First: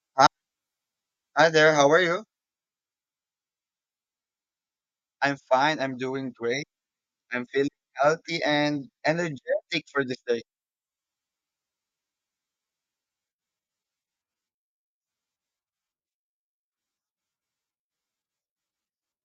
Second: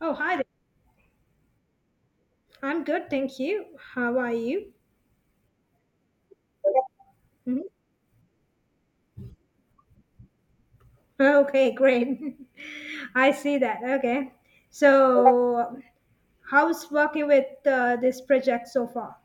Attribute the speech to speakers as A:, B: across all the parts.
A: Oh,
B: Hi,
A: hi there.
B: hi there, how are you?
A: I'm good, thank you. How are you?
B: I'm fine, I'm doing great. I'm feeling
A: Mhm.
B: healthy and energetic for this day.
A: Okay, great. I see that. Okay. So, how's working with this project so far?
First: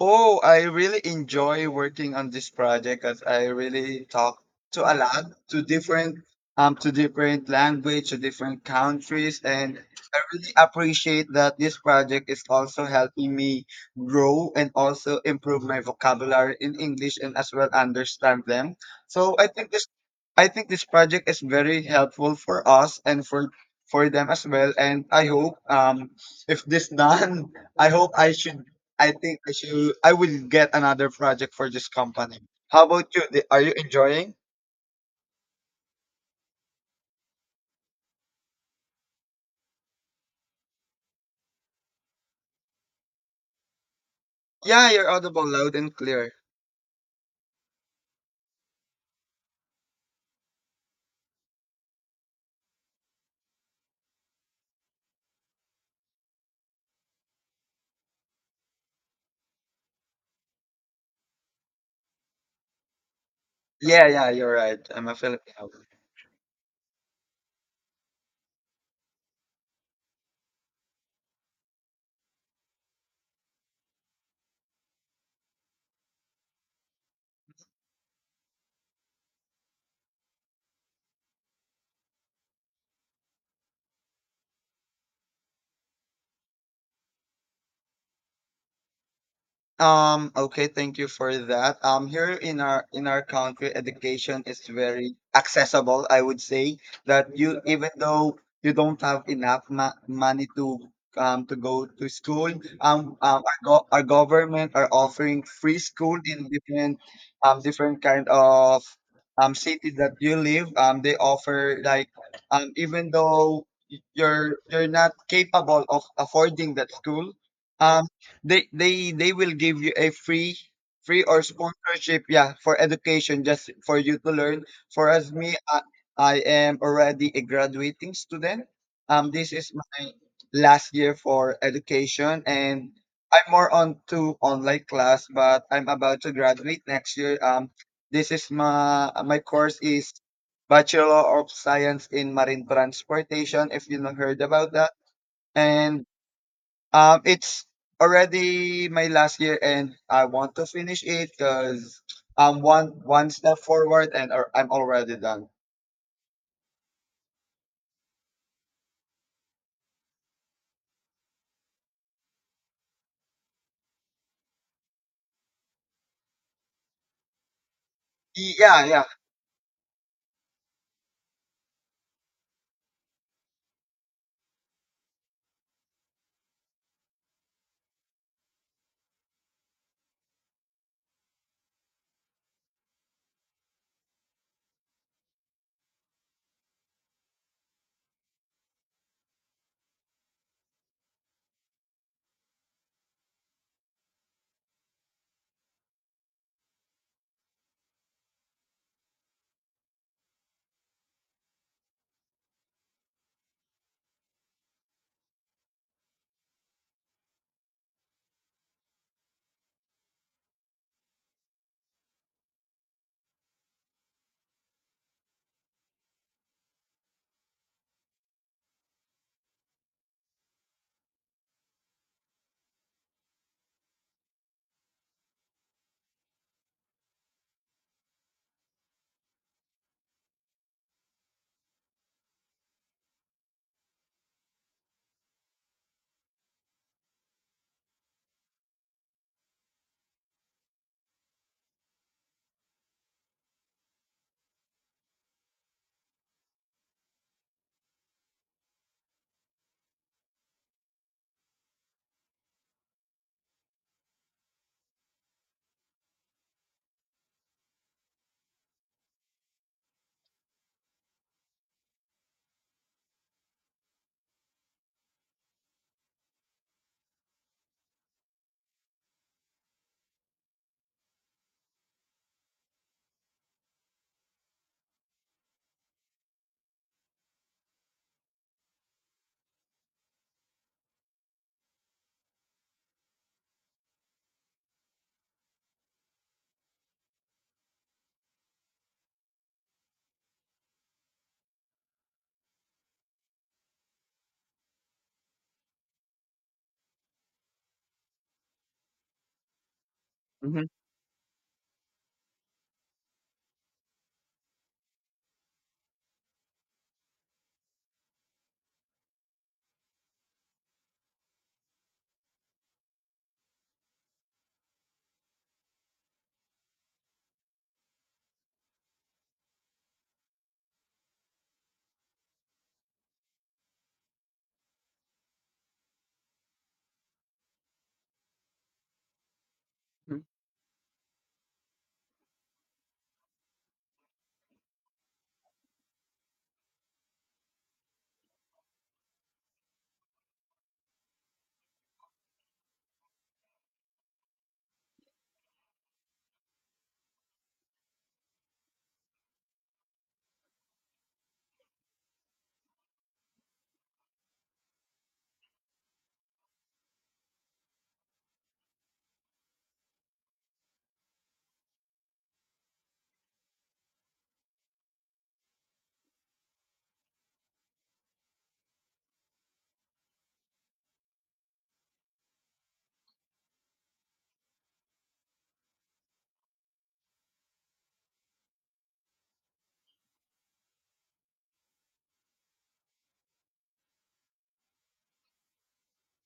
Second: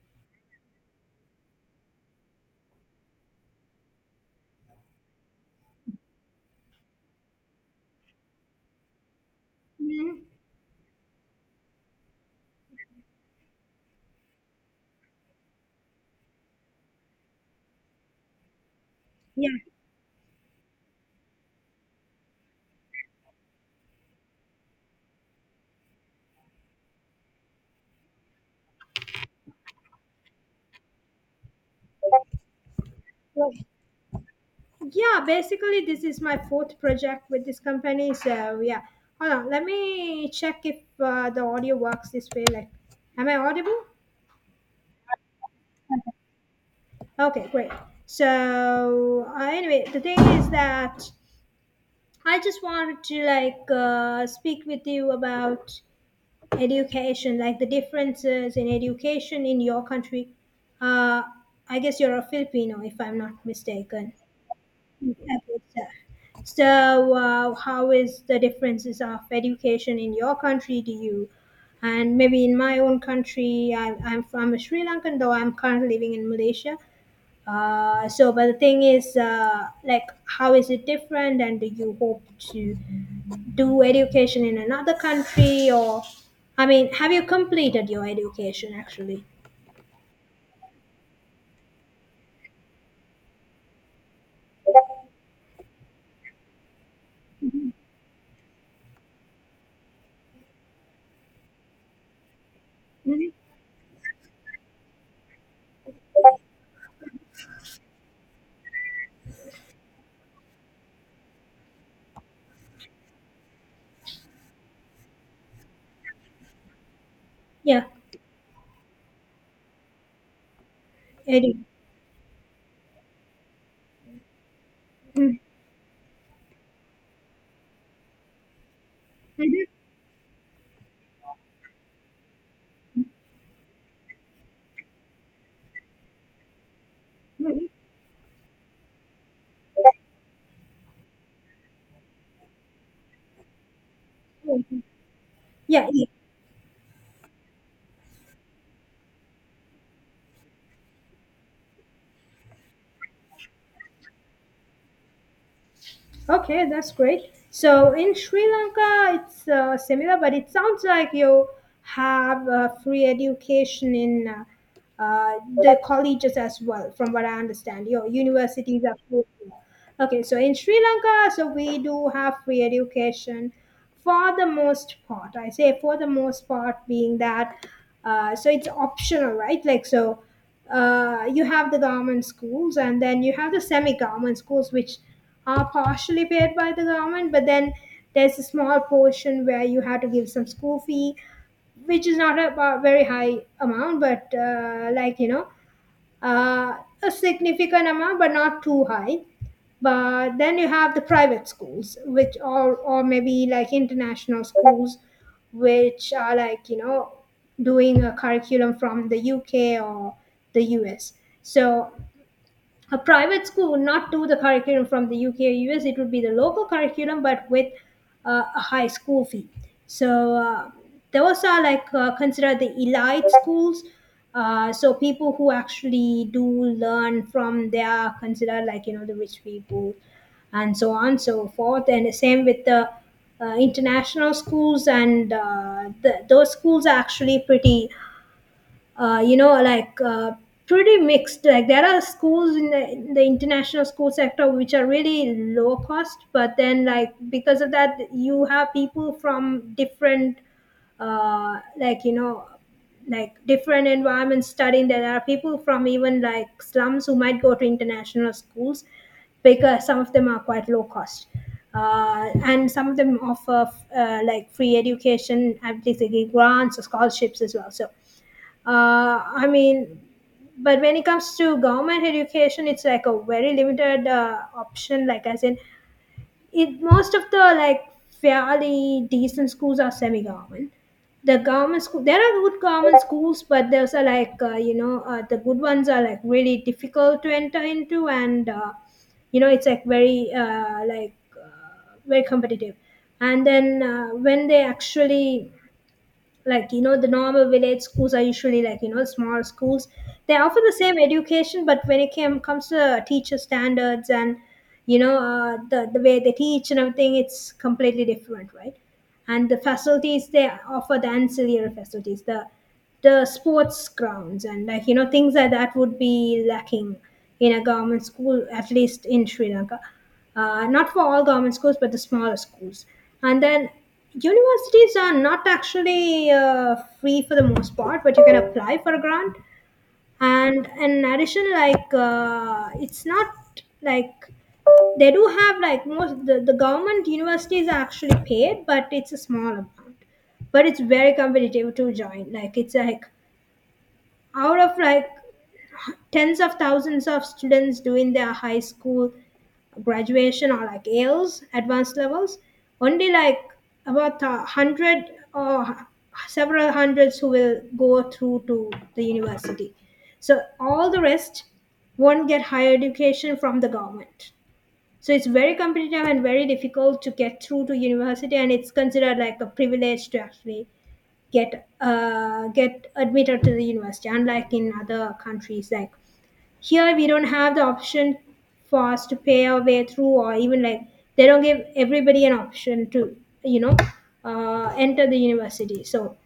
B: Oh, I really enjoy working on this project as I really talk to a lot to different language, to different countries, and I
A: Mhm.
B: really appreciate that this project is also helping me grow and also improve my vocabulary in English and as well understand them. So I
A: Yeah.
B: think this I think this project is very helpful for us and for them as well. And I hope if this done I hope I should. I think I should. I will get another project for this company. How about you? Are
A: so-
B: you enjoying?
A: yeah, basically, this is my fourth project with this company. So, yeah. Hold on. Let me check if the audio works this way. Like, am I audible?
B: Yeah, you're audible loud and clear.
A: Okay, great. So, anyway, the thing is that I just wanted to like speak with you about education, like the differences in education in your country. Uh, I guess you're a Filipino, if I'm not
B: Yeah,
A: mistaken.
B: yeah, you're right. I'm a
A: Okay,
B: Filipino.
A: so so, how is the differences of education in your country? Do you, and maybe in my own country, I'm from Sri Lankan, though I'm currently living in Malaysia. So, but the thing is, like, how is it different? And do you hope to do education in another country? Or, I mean, have you completed your education actually?
B: Okay, thank you for that. Here in our country, education is very accessible. I would say that you even though you don't have enough ma money to go to school,
A: Hmm.
B: our, go our government are offering free school in different different kind of cities that you live. They offer like even though you're not capable of affording that school.
A: Yeah.
B: um they will give you a free or
A: Edu-
B: sponsorship, yeah, for education just for you to learn for as
A: Mhm.
B: me. I am already a graduating student, this
A: Mhm.
B: is my last year for education, and I'm more on to online class, but I'm about to graduate next year.
A: Mhm.
B: This is my course is Bachelor of Science in Marine Transportation, if you not heard about
A: Mhm.
B: that.
A: Yeah,
B: And
A: yeah.
B: it's already my last year, and I want to finish it because I'm one step forward, and I'm already done.
A: Okay, that's great. So in Sri Lanka, it's similar, but it sounds like you have free education in the colleges as well, from what I understand. Your universities
B: Yeah,
A: are
B: yeah.
A: free. Okay, so in Sri Lanka, so we do have free education for the most part. I say for the most part, being that so it's optional, right? Like so, you have the government schools, and then you have the semi-government schools, which are partially paid by the government, but then there's a small portion where you have to give some school fee which is not a very high amount, but like you know, uh, a significant amount, but not too high. But then you have the private schools, which are, or maybe like international schools, which are like, you know, doing a curriculum from the UK or the US. So a private school would not do the curriculum from the UK or US. It would be the local curriculum, but with a high school fee. So those are like considered the elite schools. So people who actually do learn from there are considered like you know the rich people, and so on so forth. And the same with the international schools, and those schools are actually pretty you know, like pretty mixed. Like there are schools in the international school sector which are really low cost, but then like because of that, you have people from different, like you know, like different environments studying. There are people from even like slums who might go to international schools because some of them are quite low cost. And some of them offer like free education, at grants or scholarships as well. So I mean, but when it comes to government education, it's like a very limited option. Like as in, it most of the like fairly decent schools are semi-government. The government school, there are good government schools, but those are like you know the good ones are like really difficult to enter into, and you know it's like very competitive. And then when they actually like you know the normal village schools are usually like you know small schools. They offer
B: hmm
A: the same education but when it comes to teacher standards and you know the way they teach and everything, it's completely different, right? And the facilities they offer, the ancillary facilities, the sports grounds and like you know things like that would be lacking in a government school, at least in Sri Lanka. Not for all government schools but the smaller schools. And then universities are not actually free for the most part, but you can apply for a grant. And in addition, like it's not like, they do have like most the government universities are actually paid but it's a small amount, but it's very competitive to join. Like it's like out of like tens of thousands of students doing their high school graduation or like Ales, advanced levels. Only like about a hundred or several hundreds who will go through to the university. So all the rest won't get higher education from the government. So it's very competitive and very difficult to get through to university, and it's considered like a privilege to actually get admitted to the university, unlike in other countries. Like here we don't have the option for us to pay our way through, or even like they don't give everybody an option to you know enter the university. So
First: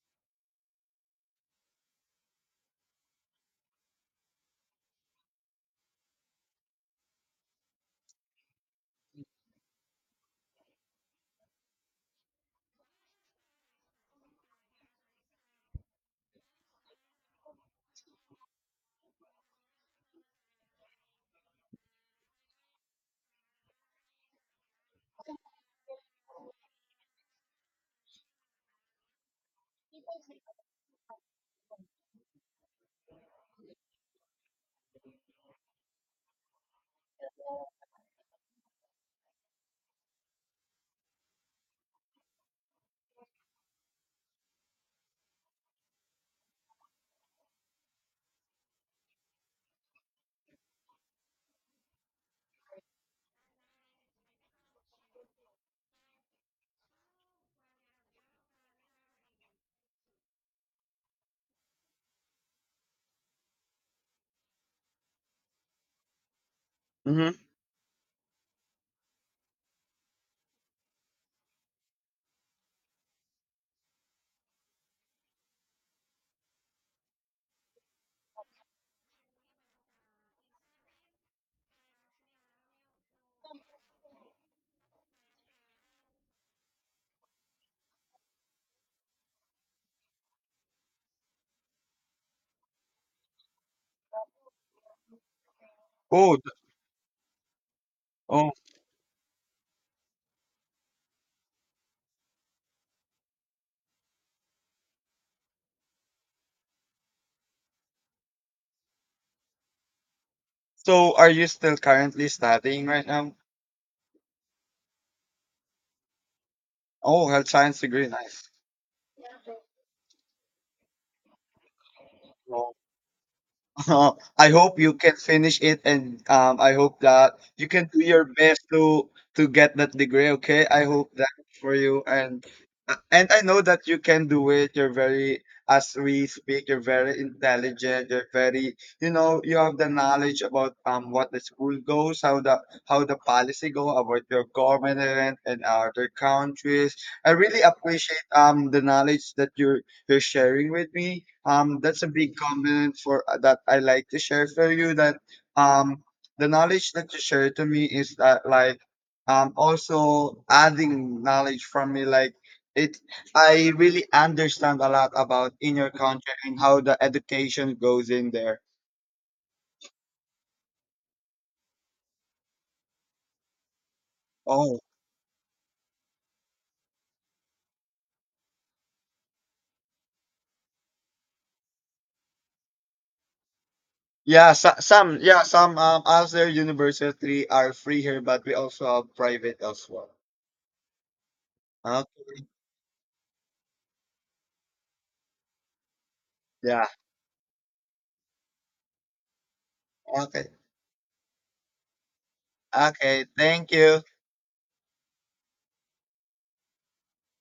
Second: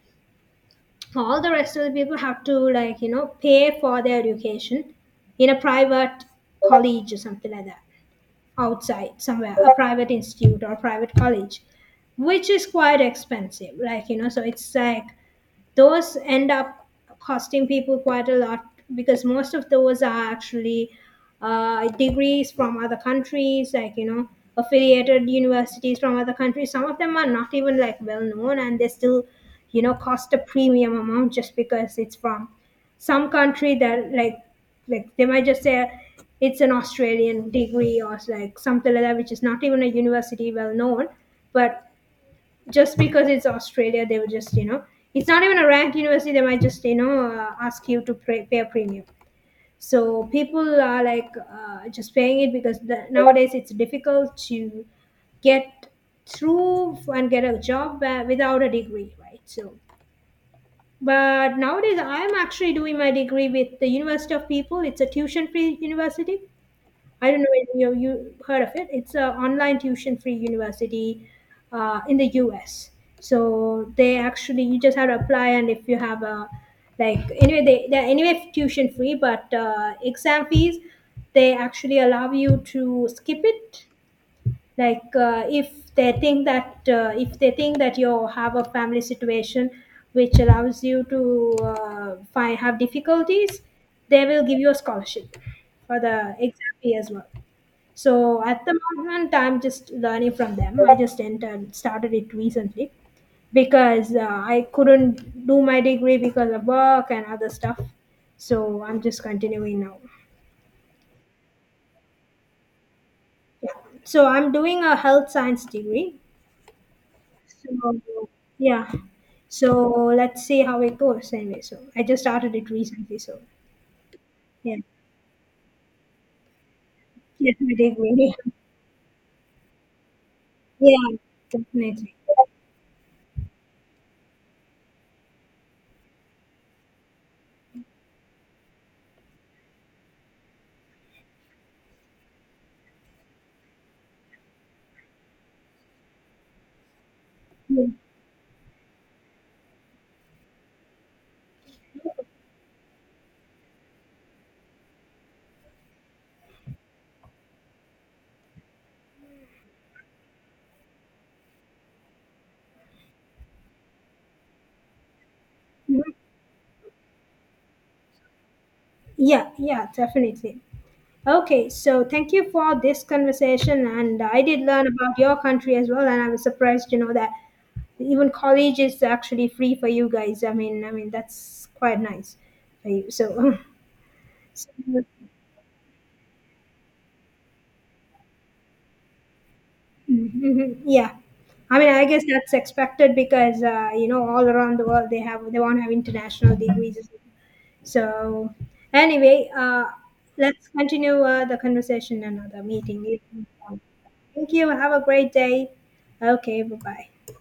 A: all the rest of the people have to like you know pay for their education in a private college or something like that, outside somewhere, a private institute or private college, which is quite expensive, like you know. So it's like those end up costing people quite a lot, because most of those are actually degrees from other countries, like, you know, affiliated universities from other countries. Some of them are not even like well known and they still, you know, cost a premium amount just because it's from some country that like they might just say it's an Australian degree or like something like that, which is not even a university well known, but just because it's Australia, they will just, you know, it's not even a ranked university. They might just, you know, ask you to pay a premium. So people are like just paying it because nowadays it's difficult to get through and get a job without a degree, right? So, but nowadays I'm actually doing my degree with the University of People. It's a tuition-free university. I
B: hmm
A: don't know if you heard of it. It's an online tuition-free university in the U.S. So they actually, you just have to apply, and if you have a like anyway they're anyway tuition-free, but exam fees they actually allow you to skip it. Like if they think that if they think that you have a family situation which allows you to find have difficulties, they will give you a scholarship for the
B: Oh, th-
A: exam fee as well. So
B: oh.
A: at the moment, I'm just learning from them. I just entered, started it recently because I couldn't do my degree because of work and other stuff. So I'm just continuing now.
B: So, are you still currently studying right now?
A: Yeah. So I'm doing a health science degree.
B: Oh, health science degree,
A: So
B: nice.
A: yeah. So let's see how it goes anyway. So I just started it
B: Oh.
A: recently. So
B: Uh, I
A: yeah,
B: hope you can finish it, and I hope that
A: yes,
B: you
A: my
B: can do your
A: degree.
B: best to get that degree. Okay, I hope
A: Yeah,
B: that for you,
A: definitely.
B: and I know that you can do it. You're very, as we speak, you're very intelligent. You're very, you know, you have the knowledge about what the school goes, how the policy go about your government and other countries. I really
A: Yeah.
B: appreciate the knowledge that you're sharing with me. That's a big compliment for that I like to share for you. That um, the knowledge that you share to me is that like also adding knowledge from me like it I really understand a lot about in your
A: Mhm.
B: country and how the education goes in there.
A: Yeah, yeah, definitely. Okay, so thank you for this conversation, and I did
B: Oh.
A: learn about your country as well, and I was surprised to know that even college is actually free for you guys. I mean that's quite nice for you. So,
B: Yeah,
A: so
B: so, some yeah, some other university are free here, but we also have private as well.
A: Mhm. Yeah, I mean, I guess
B: Okay.
A: that's expected because you know all around the world they want to have international
B: Yeah.
A: degrees. So anyway,
B: Okay.
A: let's continue the conversation in another meeting.
B: Okay. Thank you.
A: Thank you. Have a great day. Okay. Bye bye.